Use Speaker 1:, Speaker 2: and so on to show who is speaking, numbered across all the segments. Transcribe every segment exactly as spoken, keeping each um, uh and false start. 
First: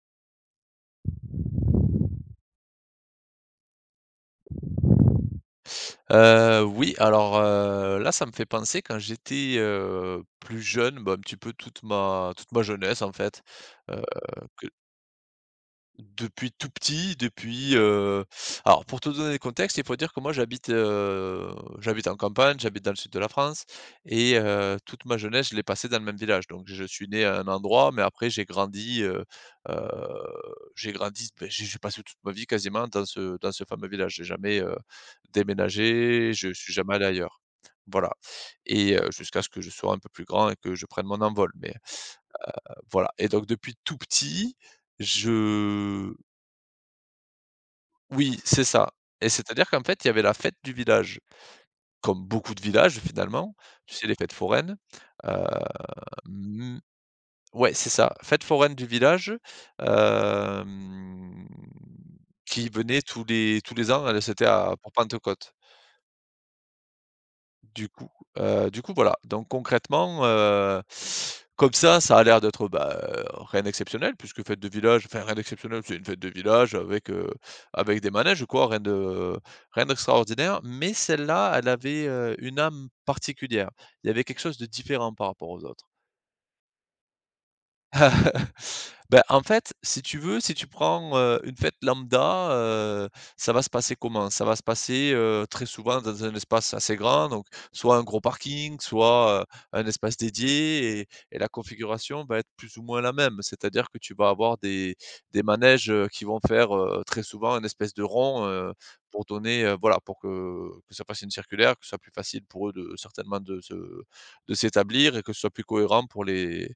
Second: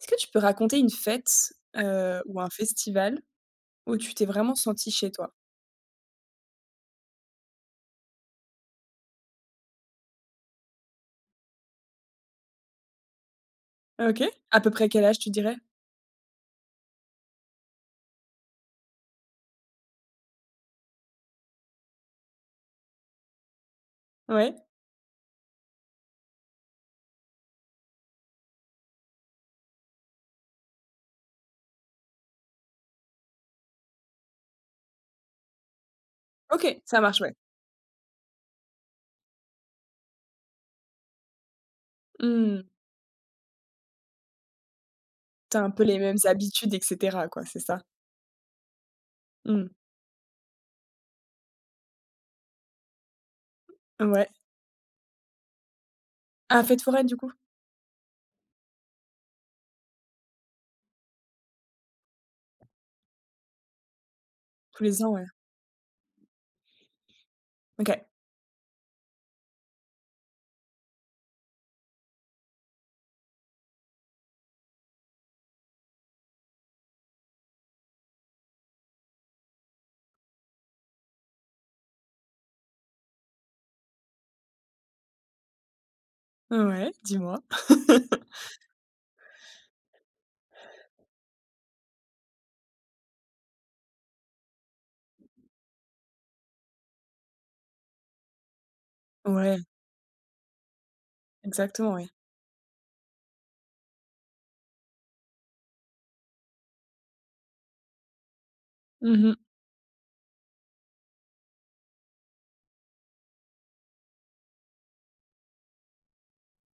Speaker 1: Est-ce que tu peux raconter une fête, heu, ou un festival où tu t'es vraiment senti chez toi?
Speaker 2: Heu, oui, alors, heu, là, ça me fait penser quand j'étais, heu, plus jeune, bah, un petit peu toute ma toute ma jeunesse, en fait, heu,
Speaker 1: OK. À
Speaker 2: que
Speaker 1: peu près quel âge tu dirais?
Speaker 2: depuis tout petit, depuis, heu alors pour te donner le contexte, il faut dire que moi j'habite, heu, j'habite en campagne, j'habite dans le sud de la France et
Speaker 1: Ouais.
Speaker 2: heu, toute ma jeunesse, je l'ai passée dans le même village. Donc je suis né à un endroit, mais après j'ai grandi, heu heu, j'ai grandi, beh, j'ai j'ai passé toute ma vie quasiment dans ce dans ce fameux village. J'ai jamais, heu, déménagé, je suis
Speaker 1: OK,
Speaker 2: jamais
Speaker 1: ça
Speaker 2: allé
Speaker 1: marche, ouais.
Speaker 2: ailleurs. Voilà et heu, jusqu'à ce que je sois un peu plus grand et que je prenne mon envol, mais
Speaker 1: Mmh.
Speaker 2: voilà. Et donc depuis tout petit,
Speaker 1: Tu un peu les
Speaker 2: je
Speaker 1: mêmes habitudes et cetera quoi, c'est ça?
Speaker 2: oui, c'est ça. Et c'est-à-dire
Speaker 1: Mmh.
Speaker 2: qu'en fait, il y avait la fête du village, comme beaucoup de villages finalement, tu sais les
Speaker 1: Ouais.
Speaker 2: fêtes foraines, heu,
Speaker 1: Ah,
Speaker 2: mmh,
Speaker 1: fête foraine du coup?
Speaker 2: ouais, c'est ça, fête foraine du village, hem, qui venait tous les tous les ans, elle, c'était à
Speaker 1: Tous
Speaker 2: pour
Speaker 1: les ans, ouais.
Speaker 2: Pentecôte. Du
Speaker 1: OK.
Speaker 2: coup, heu, du coup voilà, donc concrètement, heu, comme ça, ça a l'air d'être, bah, heu, rien d'exceptionnel puisque fête de village, enfin rien d'exceptionnel, c'est une fête de village avec, heu, avec des manèges quoi, rien de rien d'extraordinaire. Mais celle-là, elle avait, heu, une âme particulière. Il y avait quelque chose de différent par rapport aux autres.
Speaker 1: Ouais, dis-moi?
Speaker 2: Ben en fait, si tu veux, si tu prends, heu, une fête lambda, heu, ça va se passer comment? Ça va se passer, heu, très souvent dans un espace assez grand, donc soit un gros parking, soit, heu,
Speaker 1: Ouais,
Speaker 2: un espace dédié et et la
Speaker 1: exactement, ouais.
Speaker 2: configuration va être plus ou moins la même. C'est-à-dire que tu vas avoir des des manèges, heu, qui vont faire, heu, très souvent une espèce de rond, heu, pour
Speaker 1: Mmh.
Speaker 2: donner, heu, voilà, pour que que ça fasse une circulaire, que ce soit plus facile pour eux de certainement de se de s'établir et que ce soit plus cohérent pour les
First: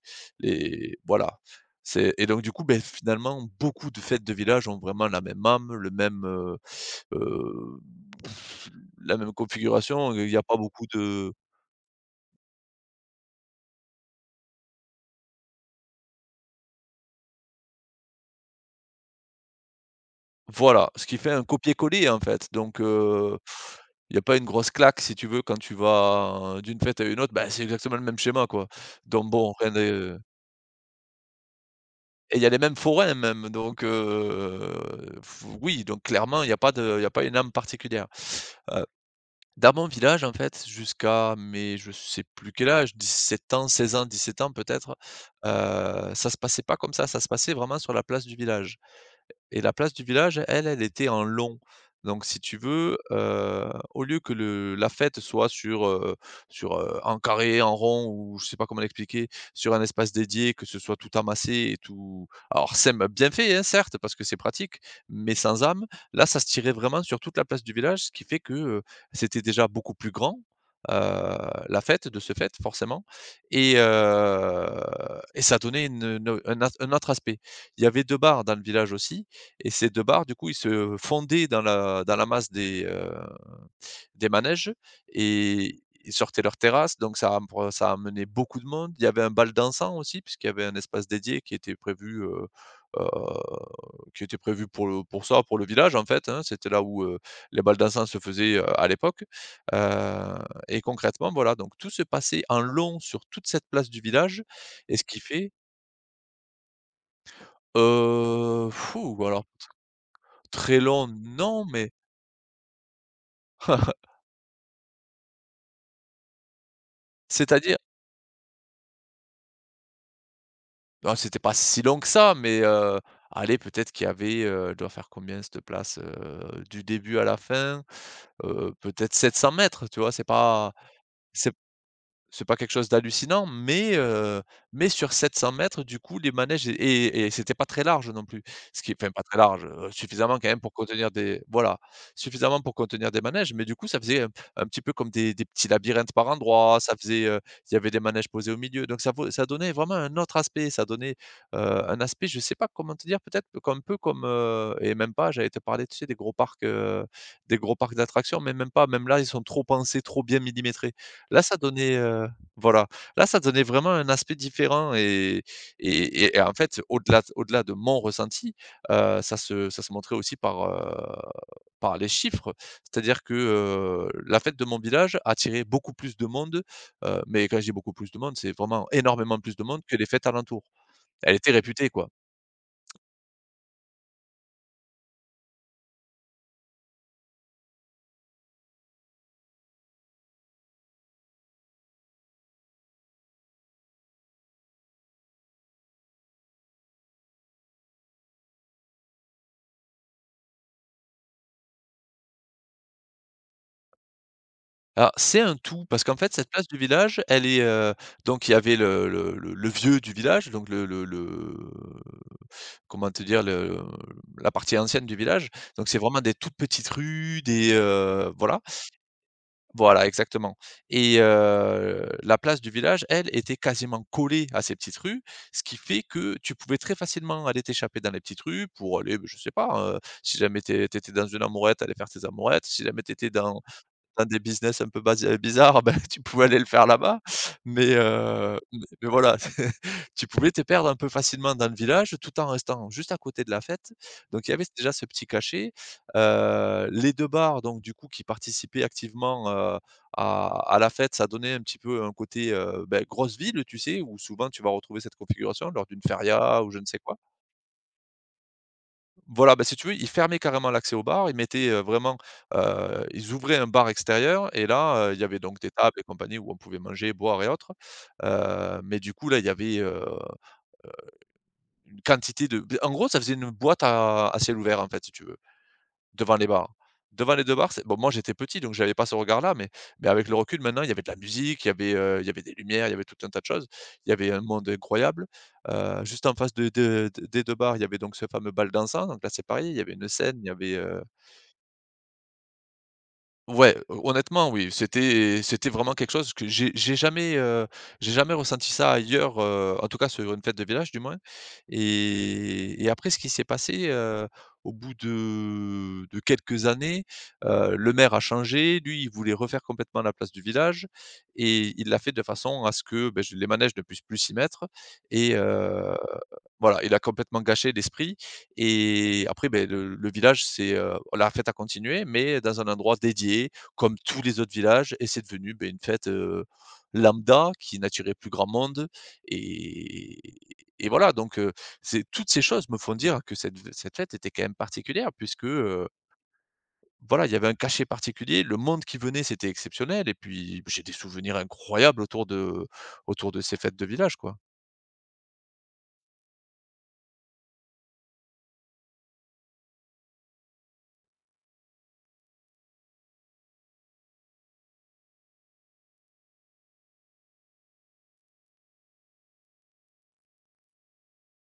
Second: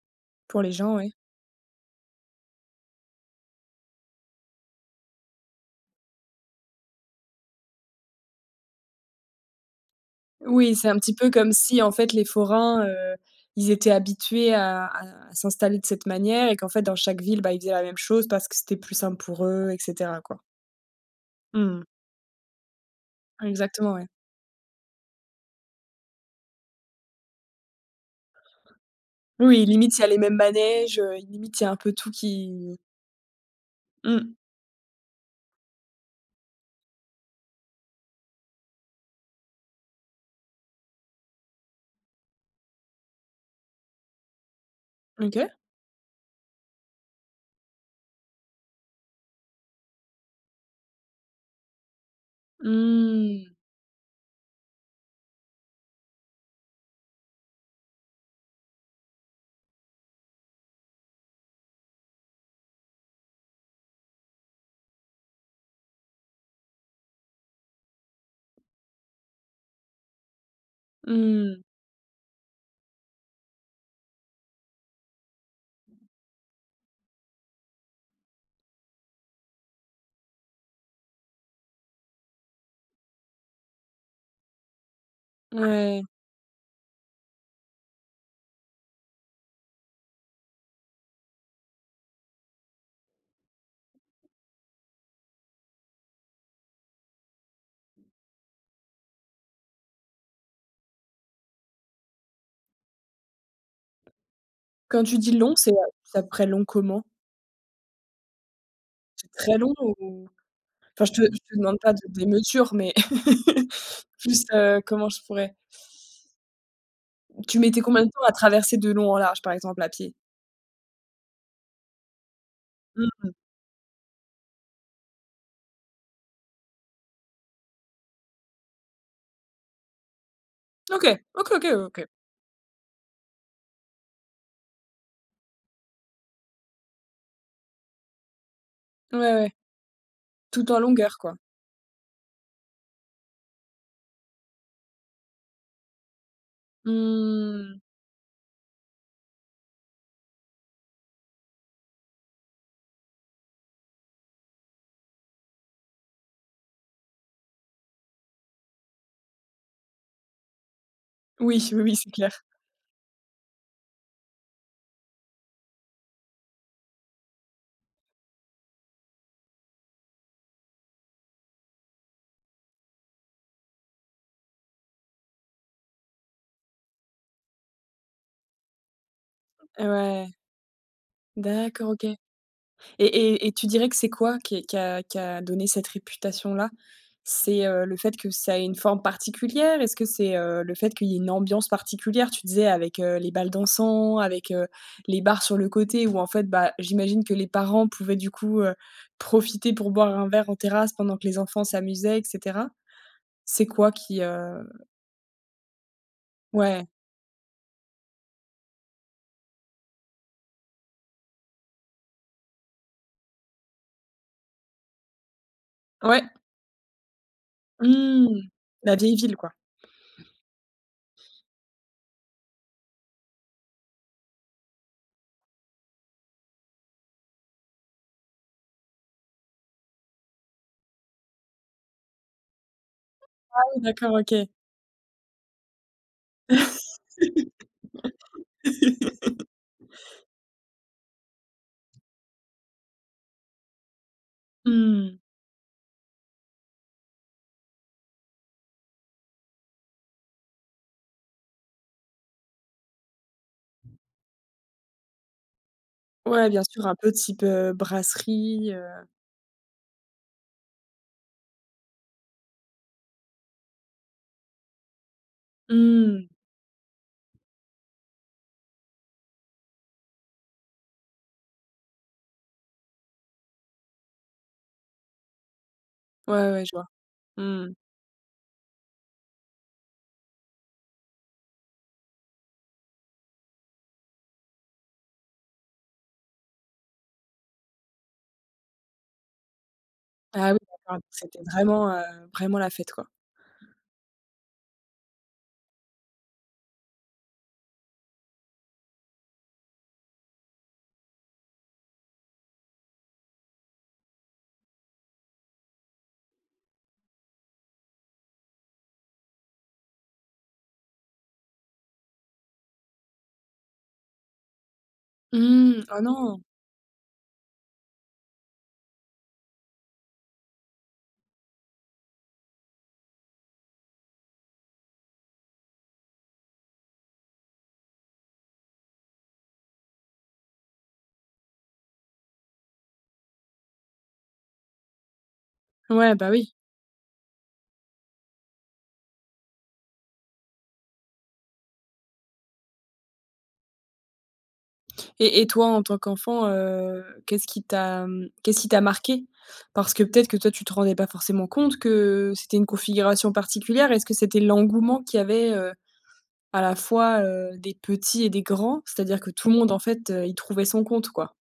Speaker 1: Pour les gens,
Speaker 2: et
Speaker 1: ouais.
Speaker 2: voilà. C'est. Et donc du coup, beh, finalement, beaucoup de fêtes de village ont vraiment la même âme, le même, heu heu, la même configuration, il n'y a pas
Speaker 1: Oui,
Speaker 2: beaucoup
Speaker 1: c'est un petit peu
Speaker 2: de
Speaker 1: comme si, en fait, les forains, heu, ils étaient habitués à à à s'installer de cette manière et qu'en fait, dans chaque ville, bah, ils faisaient la même chose parce que c'était plus simple pour eux et cetera, quoi.
Speaker 2: voilà, ce qui fait un
Speaker 1: Mmh.
Speaker 2: copier-coller, en fait, donc heu,
Speaker 1: Exactement, ouais.
Speaker 2: il n'y a pas une grosse claque, si tu veux, quand tu vas d'une fête à une autre, ben c'est exactement le même schéma, quoi, donc bon,
Speaker 1: Oui,
Speaker 2: rien
Speaker 1: limite, il y a les
Speaker 2: de
Speaker 1: mêmes manèges, heu, limite, il y a un peu tout
Speaker 2: et il y a les mêmes
Speaker 1: qui
Speaker 2: forains, même, donc
Speaker 1: mmh.
Speaker 2: heu, oui, donc clairement, il n'y a pas de il y a pas une âme particulière. Dans mon village, en fait, jusqu'à mes je sais plus quel âge, dix sept ans, seize ans, dix sept ans peut-être,
Speaker 1: OK.
Speaker 2: heu, ça se passait pas comme ça, ça se passait vraiment sur la place du village. Et la place du village, elle, elle était en long. Donc si tu veux,
Speaker 1: Mmh.
Speaker 2: heu, au lieu que le la fête soit sur, heu, sur, heu, en carré, en rond ou je sais pas comment l'expliquer, sur un espace dédié, que ce soit tout amassé et tout alors c'est bien fait, hein, certes, parce que c'est pratique, mais sans âme. Là, ça se tirait vraiment sur toute la place du village, ce qui fait que, heu, c'était déjà beaucoup plus grand, heu,
Speaker 1: Mmh.
Speaker 2: la fête, de ce fait, forcément. Et heu et ça donnait une, heu, un autre un autre aspect. Il y avait deux bars dans le village aussi et ces deux bars, du coup, ils se fondaient dans la dans la masse des, heu, des manèges et
Speaker 1: Ouais.
Speaker 2: ils sortaient leur terrasse, donc ça empre ça emmenait beaucoup de monde. Il y avait un bal dansant aussi, puisqu'il y avait un espace dédié qui était prévu, heu heu, qui était prévu pour le pour ça, pour le village, en fait, hein. C'était là où, heu, les bals dansants se faisaient, heu, à l'époque, heu et concrètement, voilà, donc tout se passait en long sur toute cette place du village et
Speaker 1: Quand
Speaker 2: ce
Speaker 1: tu
Speaker 2: qui
Speaker 1: dis
Speaker 2: fait,
Speaker 1: long, c'est, heu, c'est à long comment?
Speaker 2: euh, fou,
Speaker 1: C'est
Speaker 2: alors
Speaker 1: très long ou
Speaker 2: très
Speaker 1: enfin,
Speaker 2: long,
Speaker 1: je te je te
Speaker 2: non,
Speaker 1: demande
Speaker 2: mais
Speaker 1: pas de des mesures, mais juste heu, comment je pourrais. Tu
Speaker 2: c'est-à-dire
Speaker 1: mettais combien de temps à traverser de long en large, par exemple, à pied?
Speaker 2: non, c'était pas si long que ça, mais, heu,
Speaker 1: Mmh.
Speaker 2: allez, peut-être qu'il y avait, heu, elle doit faire combien cette place? Heu, du début à la fin, heu, peut-être sept cents mètres, tu vois? C'est pas
Speaker 1: OK, OK,
Speaker 2: c'est
Speaker 1: OK, OK.
Speaker 2: c'est pas quelque chose d'hallucinant, mais heu, mais sur sept cents mètres du coup, les manèges et et et c'était pas très large non plus. Ce qui est enfin
Speaker 1: Ouais,
Speaker 2: pas très
Speaker 1: ouais,
Speaker 2: large, heu, suffisamment quand même
Speaker 1: tout
Speaker 2: pour
Speaker 1: en
Speaker 2: contenir
Speaker 1: longueur, quoi.
Speaker 2: des voilà, suffisamment pour contenir des manèges, mais du coup, ça faisait un un petit peu comme des des petits labyrinthes par endroits, ça faisait, heu, il y
Speaker 1: Mmh.
Speaker 2: avait des manèges posés au milieu, donc ça vaut ça donnait vraiment un autre aspect, ça donnait, heu, un aspect, je sais pas comment te dire, peut-être un peu comme, heu et même pas, j'avais te parlé tu sais, des gros parcs, heu, des gros parcs d'attractions, mais même pas, même là, ils sont trop pensés, trop bien millimétrés. Là, ça
Speaker 1: Oui, oui, oui,
Speaker 2: donnait,
Speaker 1: c'est
Speaker 2: heu
Speaker 1: clair.
Speaker 2: voilà. Là, ça donnait vraiment un aspect différent et et et et en fait, au-delà au-delà de mon ressenti, heu, ça se ça se montrait aussi par, heu, par les chiffres. C'est-à-dire que, heu, la fête de mon village attirait beaucoup plus de monde, heu, mais quand je dis beaucoup plus de monde, c'est vraiment énormément plus de monde que les fêtes
Speaker 1: Ouais.
Speaker 2: alentours. Elle était réputée,
Speaker 1: D'accord, OK.
Speaker 2: quoi.
Speaker 1: Et et et tu dirais que c'est quoi qui qui a qui a donné cette réputation-là? C'est, heu, le fait que ça ait une forme particulière? Est-ce que c'est, heu, le fait qu'il y ait une ambiance particulière? Tu disais avec, heu, les balles dansant, avec, heu, les bars sur le côté où en fait, bah, j'imagine que les parents pouvaient du coup, heu, profiter pour boire un verre en terrasse pendant que les enfants s'amusaient et cetera? C'est quoi qui, heu
Speaker 2: Alors, c'est un tout, parce qu'en fait, cette place du
Speaker 1: ouais,
Speaker 2: village, elle est, heu, donc il y avait le le le le vieux du village, donc le le le comment te dire? Le la partie ancienne du village, donc c'est vraiment
Speaker 1: ouais,
Speaker 2: des toutes petites rues, des, heu,
Speaker 1: mmh,
Speaker 2: voilà.
Speaker 1: la vieille ville quoi.
Speaker 2: Voilà, exactement et heu, la place du village, elle, était quasiment collée à ces petites rues, ce qui fait que tu pouvais très facilement aller t'échapper dans les petites rues pour aller, je sais pas, heu, si jamais tu tu étais dans une amourette, aller faire tes amourettes, si jamais tu étais
Speaker 1: Ah
Speaker 2: dans
Speaker 1: oui d'accord,
Speaker 2: dans
Speaker 1: OK.
Speaker 2: des business un peu basi euh, bizarres, ben tu pouvais aller le faire là-bas, mais heu, mais mais voilà, tu pouvais te perdre un peu facilement dans le village, tout en restant juste à côté de la fête. Donc il y avait déjà ce
Speaker 1: Mmh,
Speaker 2: petit cachet. Heu, les deux bars, donc du coup, qui participaient activement, heu, à à la fête, ça donnait un petit peu un côté, heu, beh, grosse ville, tu sais? Où souvent tu vas retrouver cette configuration lors d'une
Speaker 1: ouais bien
Speaker 2: feria ou je
Speaker 1: sûr
Speaker 2: ne
Speaker 1: un
Speaker 2: sais
Speaker 1: peu
Speaker 2: quoi.
Speaker 1: type, heu, brasserie.
Speaker 2: Voilà, ben si tu veux, ils fermaient carrément l'accès au bar. Ils mettaient, heu, vraiment, heu, ils ouvraient un bar extérieur et là, heu, il y avait donc des tables et
Speaker 1: Mmh.
Speaker 2: compagnie où on pouvait manger, boire et autres. Heu, mais du coup, là, il y avait, heu, une quantité de en gros, ça faisait une boîte à à ciel ouvert, en fait, si tu veux. Devant les
Speaker 1: Ouais, ouais, je
Speaker 2: bars.
Speaker 1: vois.
Speaker 2: Devant les deux
Speaker 1: Mmh.
Speaker 2: bars, c'est bon, moi, j'étais petit, donc j'avais pas ce regard-là, mais mais avec le recul, maintenant, il y avait de la musique, il y avait, heu, il y avait des lumières, il y avait tout un tas de choses. Il y avait un monde incroyable. Heu, juste en face de de de- des deux bars, il y avait donc ce fameux bal dansant, donc là, c'est pareil, il y avait une scène, il y
Speaker 1: Ah oui,
Speaker 2: avait,
Speaker 1: d'accord,
Speaker 2: heu
Speaker 1: donc c'était vraiment, heu, vraiment la fête, quoi.
Speaker 2: Ouais, heu, honnêtement oui, c'était c'était vraiment quelque chose que j'ai j'ai jamais, heu, j'ai jamais ressenti ça ailleurs, heu, en tout cas sur une fête de village du moins. et et après ce qui s'est passé, heu, au bout de de quelques années, heu, le maire a changé. Lui, il voulait refaire complètement la place du village et il l'a fait de façon à ce que, beh, je les manèges ne puissent plus s'y mettre et
Speaker 1: Mmh.
Speaker 2: heu
Speaker 1: Oh non!
Speaker 2: voilà, il a complètement gâché l'esprit et après, ben le le village, c'est, heu, la fête a continué, mais dans un endroit dédié, comme tous les autres villages et c'est devenu, ben une fête, heu, lambda qui n'attirait plus grand monde et et voilà. Donc heu, c'est toutes ces choses me font dire que cette cette fête était quand même particulière puisque, heu,
Speaker 1: Ouais, bah, oui
Speaker 2: voilà, il y avait un cachet particulier, le monde qui venait, c'était exceptionnel et puis j'ai des souvenirs incroyables autour de autour de ces fêtes de village, quoi.
Speaker 1: et et toi, en tant qu'enfant, heu, qu'est-ce qui t'a, mmh, qu'est-ce qui t'a marqué? Parce que peut-être que toi, tu te rendais pas forcément compte que c'était une configuration particulière. Est-ce que c'était l'engouement qu'il y avait, heu À la fois, heu, des petits et des grands, c'est-à-dire que tout le monde en fait, heu, y trouvait son compte, quoi.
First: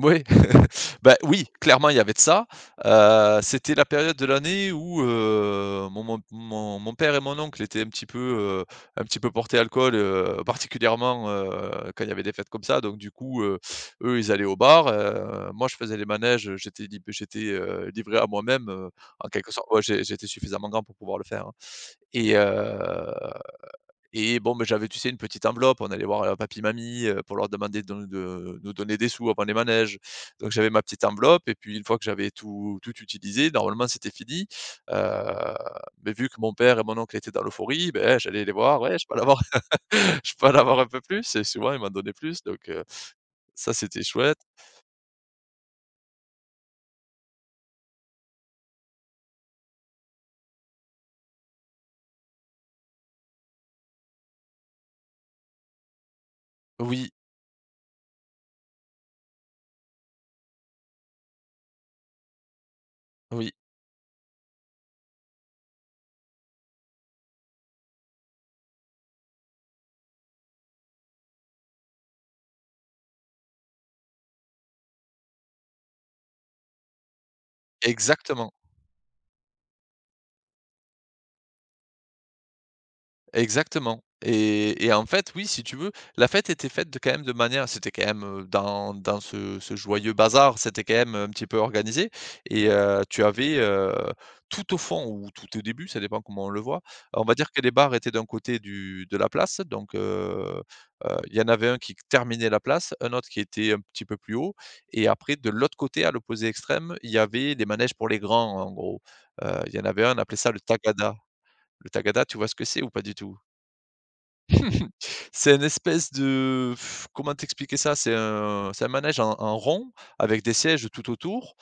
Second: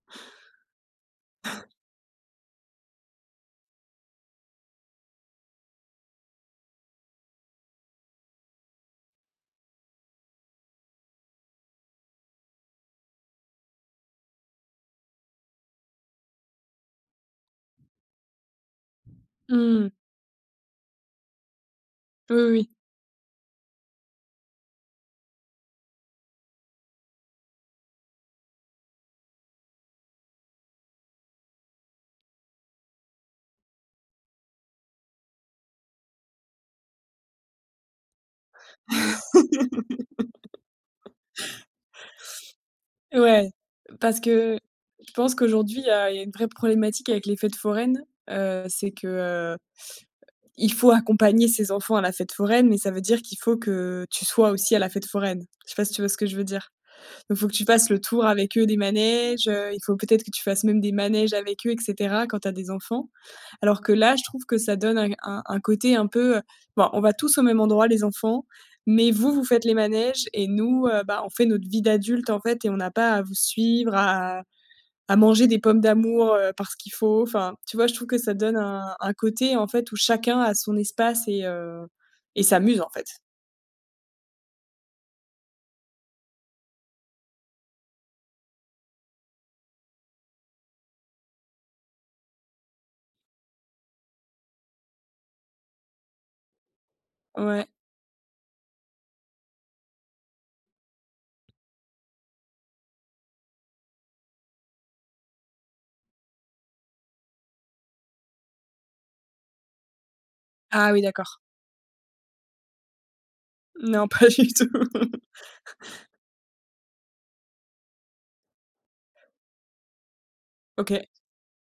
Speaker 2: Oui, bah, oui, clairement, il y avait de ça. Heu, c'était la période de l'année où, heu, mon mon mon mon père et mon oncle étaient un petit peu, heu, un petit peu portés alcool, heu, particulièrement, heu, quand il y avait des fêtes comme ça. Donc du coup, heu, eux, ils allaient au bar, heu, moi, je faisais les manèges, j'étais lib j'étais, heu, livré à moi-même, heu, en quelque sorte. Ouais,
Speaker 1: Mmh.
Speaker 2: j'ai j'étais suffisamment grand pour pouvoir le faire, hein.
Speaker 1: Oui,
Speaker 2: et heu
Speaker 1: oui,
Speaker 2: et bon, mais j'avais, tu sais, une petite enveloppe, on allait voir, heu, papi, mamie, heu, pour leur demander de de nous donner des sous avant les manèges. Donc j'avais ma petite enveloppe et puis une fois que j'avais tout tout utilisé, normalement c'était fini, heu, mais vu que mon père et mon oncle étaient dans l'euphorie, ben j'allais les voir: «Ouais, je peux en avoir je peux en avoir un peu plus?» Et souvent ils m'en donnaient plus donc heu,
Speaker 1: oui. Ouais,
Speaker 2: ça c'était
Speaker 1: parce
Speaker 2: chouette.
Speaker 1: que je pense qu'aujourd'hui, il y a il y a une vraie problématique avec les fêtes foraines, heu, c'est que, heu, il faut accompagner ses enfants à la fête foraine, mais ça veut dire qu'il faut que tu sois aussi à la fête foraine. Je sais pas si tu vois ce que je veux dire?
Speaker 2: Oui,
Speaker 1: Donc, il faut que tu fasses le tour avec eux des manèges, heu, il faut peut-être que tu fasses même des manèges avec eux et cetera, quand tu as des enfants.
Speaker 2: oui,
Speaker 1: Alors que là, je trouve que ça donne un un un côté un peu, heu, bon, on va tous au même endroit les enfants, mais vous, vous faites les manèges et nous, heu, bah, on fait notre vie d'adulte, en fait et on n'a pas à vous suivre, à à manger des pommes d'amour, heu, parce qu'il faut. Enfin, tu vois, je trouve que ça
Speaker 2: exactement.
Speaker 1: donne un un côté, en fait, où chacun a son espace et heu et s'amuse, en fait.
Speaker 2: Exactement, et et en fait, oui, si tu veux, la fête était faite de quand même de manière c'était quand même, heu, dans dans ce ce joyeux bazar, c'était quand même un petit peu organisé et heu, tu avais, heu, tout au fond ou tout au début, ça dépend comment on le voit, on va dire que
Speaker 1: Ouais.
Speaker 2: les bars étaient d'un côté du de la place donc heu heu, il y en avait un qui terminait la place, un autre qui était un petit peu plus haut et après de l'autre côté, à l'opposé extrême, il y avait les manèges pour les grands, en gros. Heu, il y en avait un, on appelait ça le
Speaker 1: Ah oui,
Speaker 2: tagada.
Speaker 1: d'accord.
Speaker 2: Le tagada, tu vois ce que c'est ou pas du tout?
Speaker 1: Non, pas du tout.
Speaker 2: C'est une espèce de pff, comment t'expliquer ça? C'est un c'est un manège en en rond avec des sièges
Speaker 1: OK,
Speaker 2: tout autour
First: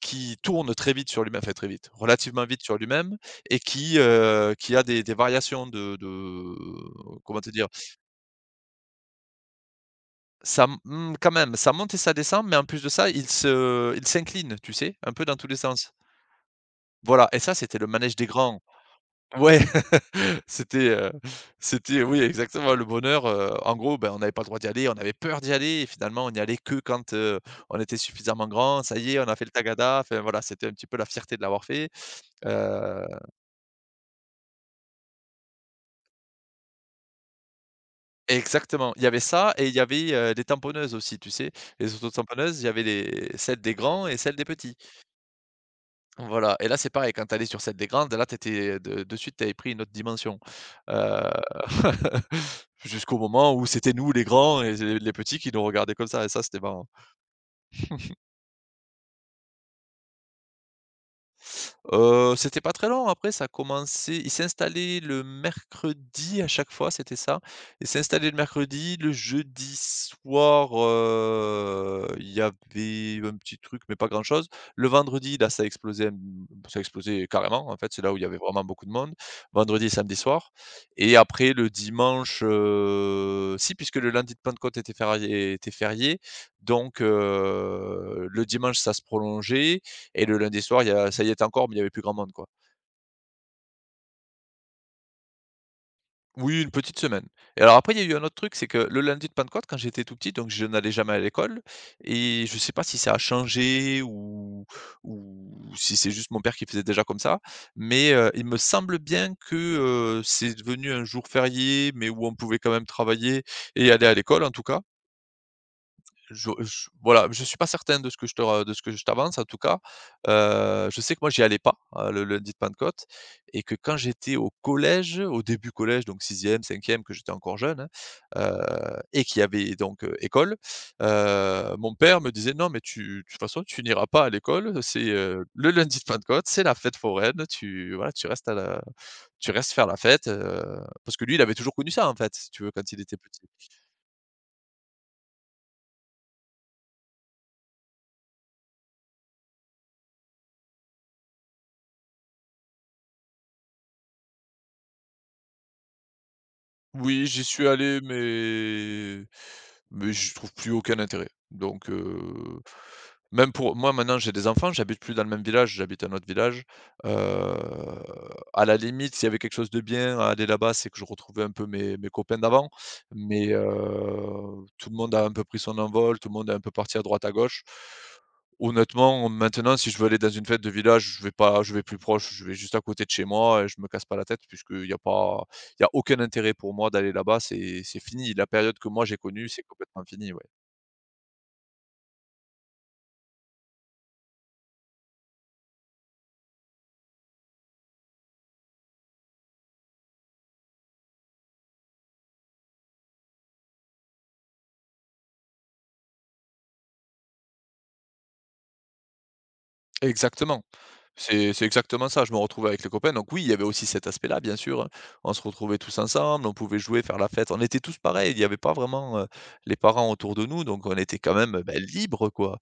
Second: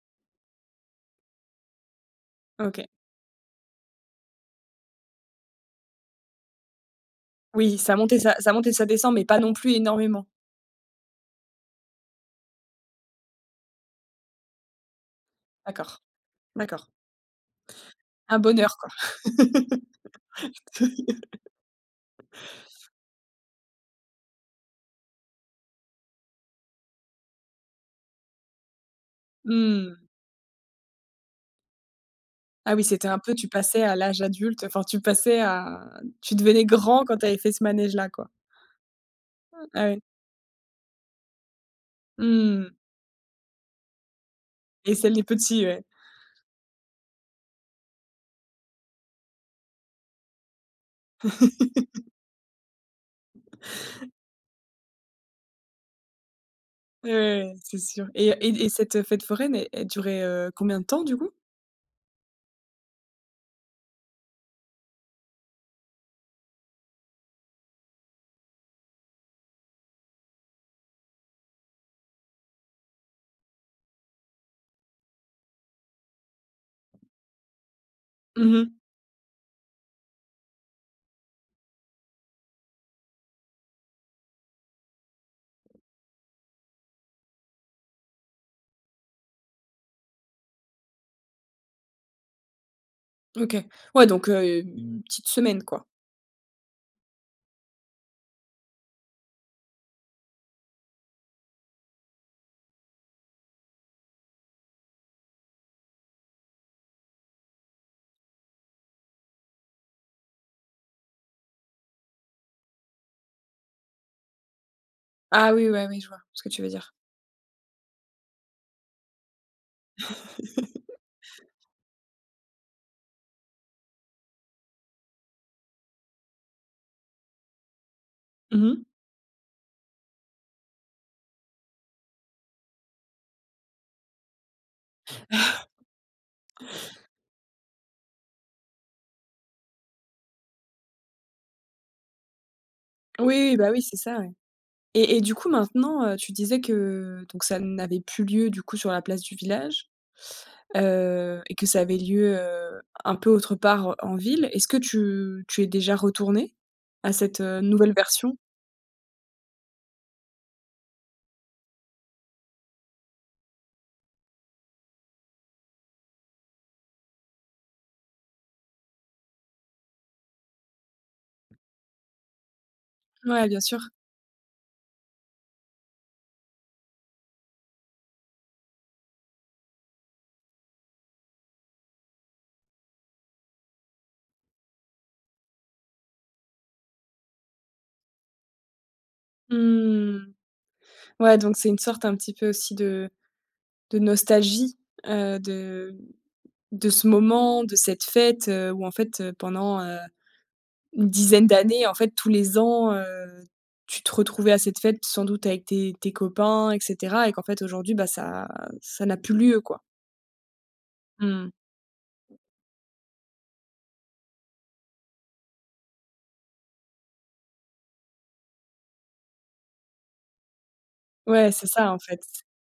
Speaker 2: qui tourne très vite sur lui-même, enfin très vite, relativement vite sur
Speaker 1: OK.
Speaker 2: lui-même et qui, heu, qui a des des variations de de comment te dire?
Speaker 1: Oui, ça monte et ça ça monte et ça descend, mais pas non plus énormément.
Speaker 2: Ça m mmh, quand même, ça monte et ça descend, mais en plus de ça, il se il s'incline, tu sais? Un peu dans tous les sens.
Speaker 1: D'accord, d'accord.
Speaker 2: Voilà et ça, c'était le manège des
Speaker 1: Un
Speaker 2: grands.
Speaker 1: bonheur, quoi.
Speaker 2: Ouais. C'était, heu, c'était oui exactement le bonheur, heu, en gros, ben, on n'avait pas le droit d'y aller, on avait peur d'y aller et finalement on n'y allait que quand, heu, on était suffisamment grand. Ça y est, on a fait le
Speaker 1: Mmh.
Speaker 2: tagada, enfin voilà, c'était un petit peu la fierté de l'avoir fait.
Speaker 1: Ah oui,
Speaker 2: Heu,
Speaker 1: c'était un peu tu passais à l'âge adulte, enfin tu passais à tu devenais grand quand tu avais fait ce manège-là, quoi.
Speaker 2: exactement, il y avait ça
Speaker 1: Ah
Speaker 2: et il y
Speaker 1: ouais.
Speaker 2: avait, heu, les tamponneuses aussi, tu sais? Les auto-tamponneuses, il y
Speaker 1: Mmh
Speaker 2: avait les celles des grands et celles des petits.
Speaker 1: et celle des petits, ouais.
Speaker 2: Voilà et là, c'est pareil, quand tu allais sur celle des grandes, là, t'étais de de suite, t'avais pris une autre dimension, heu, jusqu'au moment où c'était nous les grands et les les petits qui nous regardaient comme ça et ça, c'était marrant.
Speaker 1: Ouais, ouais, ouais, c'est sûr et et et cette fête foraine, elle elle durait, heu, combien de temps, du coup?
Speaker 2: Heu, c'était pas très long après ça commençait. Il s'installait le mercredi à chaque fois, c'était ça. Il s'installait le mercredi, le jeudi soir, heu, il y avait un petit truc, mais pas grand-chose. Le vendredi, là, ça explosait, mmh, ça explosait carrément, en fait, c'est là où il y avait vraiment
Speaker 1: Mmh.
Speaker 2: beaucoup de monde. Vendredi et samedi soir et après le dimanche, heu, si puisque le lundi de Pentecôte était férié était férié, donc heu, le dimanche ça se prolongeait et le lundi soir, il y a ça y était encore, mais il y avait plus grand monde, quoi.
Speaker 1: OK. Ouais, donc heu, une petite semaine, quoi.
Speaker 2: Oui, une petite semaine et alors après, il y a eu un autre truc, c'est que le lundi de Pentecôte, quand j'étais tout petit, donc je n'allais jamais à l'école et je sais pas si ça a changé ou ou si c'est juste mon père qui faisait déjà comme ça, mais heu, il me semble bien que, heu, c'est devenu un jour férié, mais où on pouvait quand même travailler et aller à l'école, en tout cas.
Speaker 1: Ah oui, ouais, oui, je vois ce que
Speaker 2: Je
Speaker 1: tu veux
Speaker 2: je
Speaker 1: dire.
Speaker 2: voilà, je suis pas certain de ce que je te re de ce que je t'avance en tout cas. Heu, je sais que moi j'y allais pas, heu, le lundi de Pentecôte et que quand j'étais au collège, au début collège, donc sixième cinquième que j'étais encore jeune, hein,
Speaker 1: Mmh.
Speaker 2: heu et qu'il y avait donc, heu, école, heu, mon père me disait: «Non mais tu de toute façon tu n'iras pas à l'école, c'est, heu, le lundi de Pentecôte, c'est la fête foraine, tu voilà, tu restes à la tu restes faire la fête», heu, parce que lui, il avait toujours connu ça en fait, si tu veux, quand il était
Speaker 1: Oui,
Speaker 2: petit.
Speaker 1: oui, bah oui, c'est ça, ouais. Et et du coup maintenant, heu, tu disais que donc ça n'avait plus lieu du coup sur la place du village, heu, et que ça avait lieu, heu, un peu autre part en ville. Est-ce que tu tu es déjà retourné à
Speaker 2: Oui,
Speaker 1: cette,
Speaker 2: j'y
Speaker 1: heu,
Speaker 2: suis
Speaker 1: nouvelle
Speaker 2: allé,
Speaker 1: version?
Speaker 2: mais mais je trouve plus aucun intérêt. Donc, heu, même pour moi maintenant j'ai des enfants, j'habite plus dans le même village, j'habite un autre village. Heu, à la limite, s'il y avait quelque chose de bien à aller là-bas, c'est que je retrouvais un peu mes mes copains d'avant,
Speaker 1: Ouais,
Speaker 2: mais
Speaker 1: bien sûr.
Speaker 2: heu, tout le monde a un peu pris son envol, tout le monde est un peu parti à droite à gauche. Honnêtement, maintenant, si je veux aller dans une fête de village, je vais pas je vais plus proche, je vais juste à côté de chez moi et je me casse pas la tête puisqu'il y a pas il y a aucun intérêt pour moi d'aller là-bas, c'est c'est fini. La période que moi j'ai connue, c'est complètement
Speaker 1: Mmh.
Speaker 2: fini, ouais.
Speaker 1: Ouais, donc c'est une sorte un petit peu aussi de de nostalgie, heu, de de ce moment, de cette fête, heu, où en fait, heu, pendant, une dizaine d'années, en fait, tous les ans, heu, tu te retrouvais à cette fête sans doute avec tes tes copains et cetera et qu'en fait aujourd'hui, bah, ça ça n'a plus lieu, quoi.
Speaker 2: Exactement,
Speaker 1: Mmh.
Speaker 2: c'est c'est exactement ça. Je me retrouvais avec les copains, donc oui, il y avait aussi cet aspect-là, bien sûr, hein. On se retrouvait tous ensemble, on pouvait jouer, faire la fête. On était tous pareils, il n'y avait pas vraiment, heu, les parents autour de nous, donc on était quand
Speaker 1: Ouais,
Speaker 2: même,
Speaker 1: c'est
Speaker 2: bah,
Speaker 1: ça, en fait.
Speaker 2: libres, quoi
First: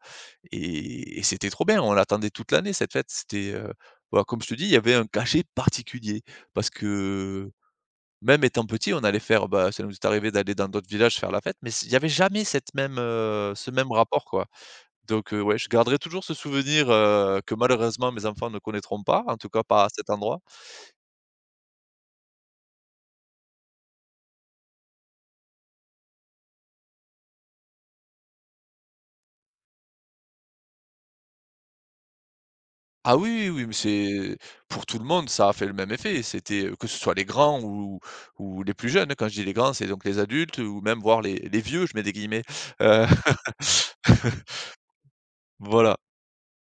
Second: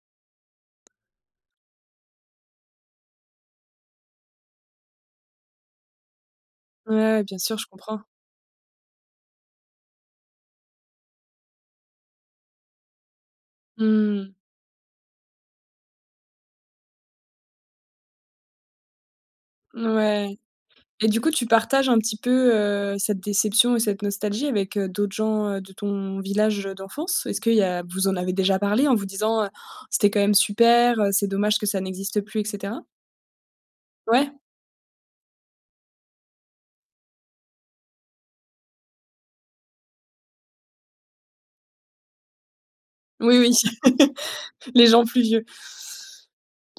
Speaker 2: et et c'était trop bien. On l'attendait toute l'année cette fête. C'était, heu, bah, comme je te dis, il y avait un cachet particulier parce
Speaker 1: Ouais, ouais, bien
Speaker 2: que.
Speaker 1: sûr, je comprends.
Speaker 2: Même étant petit, on allait faire bah, ça nous est arrivé d'aller dans d'autres villages faire la fête, mais s il n'y avait jamais cette même, heu, ce même rapport,
Speaker 1: Mmh.
Speaker 2: quoi. Donc, heu, ouais, je garderai toujours ce souvenir, heu, que malheureusement mes enfants ne connaîtront pas, en tout cas pas à cet
Speaker 1: Ouais
Speaker 2: endroit.
Speaker 1: et du coup, tu partages un petit peu, heu, cette déception et cette nostalgie avec, heu, d'autres gens, heu, de ton village, d'enfance? Est-ce qu'il y a vous en avez déjà parlé en vous disant, heu: «C'était quand même super, heu, c'est dommage que ça n'existe plus» et cetera?
Speaker 2: Ah oui, oui, oui, mais
Speaker 1: Ouais?
Speaker 2: c'est pour tout le monde, ça a fait le même effet. C'était, heu, que ce soit les grands ou ou les plus jeunes. Quand je dis les grands, c'est donc les adultes ou même voir les «les vieux», je mets des guillemets, heu,
Speaker 1: Oui, oui, les gens plus vieux.
Speaker 2: voilà.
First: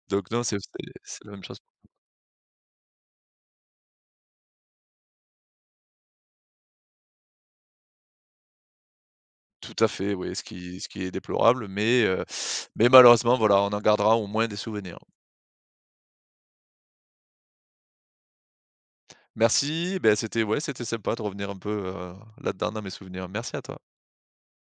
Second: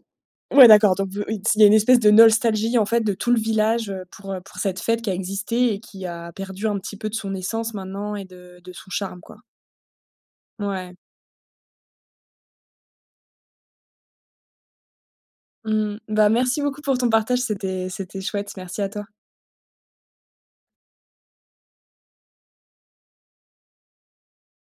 Speaker 2: Donc non, c'est
Speaker 1: Ouais,
Speaker 2: c'est
Speaker 1: d'accord, donc vous
Speaker 2: c'est la
Speaker 1: il
Speaker 2: même chose.
Speaker 1: y a une espèce de nostalgie, en fait, de tout le village, heu, pour, heu, pour cette fête qui a existé et qui a perdu un petit peu de son essence maintenant et de de son charme, quoi.
Speaker 2: Tout à fait, oui, ce qui ce
Speaker 1: Ouais.
Speaker 2: qui est déplorable, mais heu, mais malheureusement, voilà, on en gardera au moins des souvenirs.
Speaker 1: Mmh. Bah, merci beaucoup pour ton partage, c'était c'était chouette. Merci à toi.
Speaker 2: Merci, Ben, c'était ouais, c'était sympa de revenir un peu, heu, là-dedans dans mes souvenirs. Merci à toi.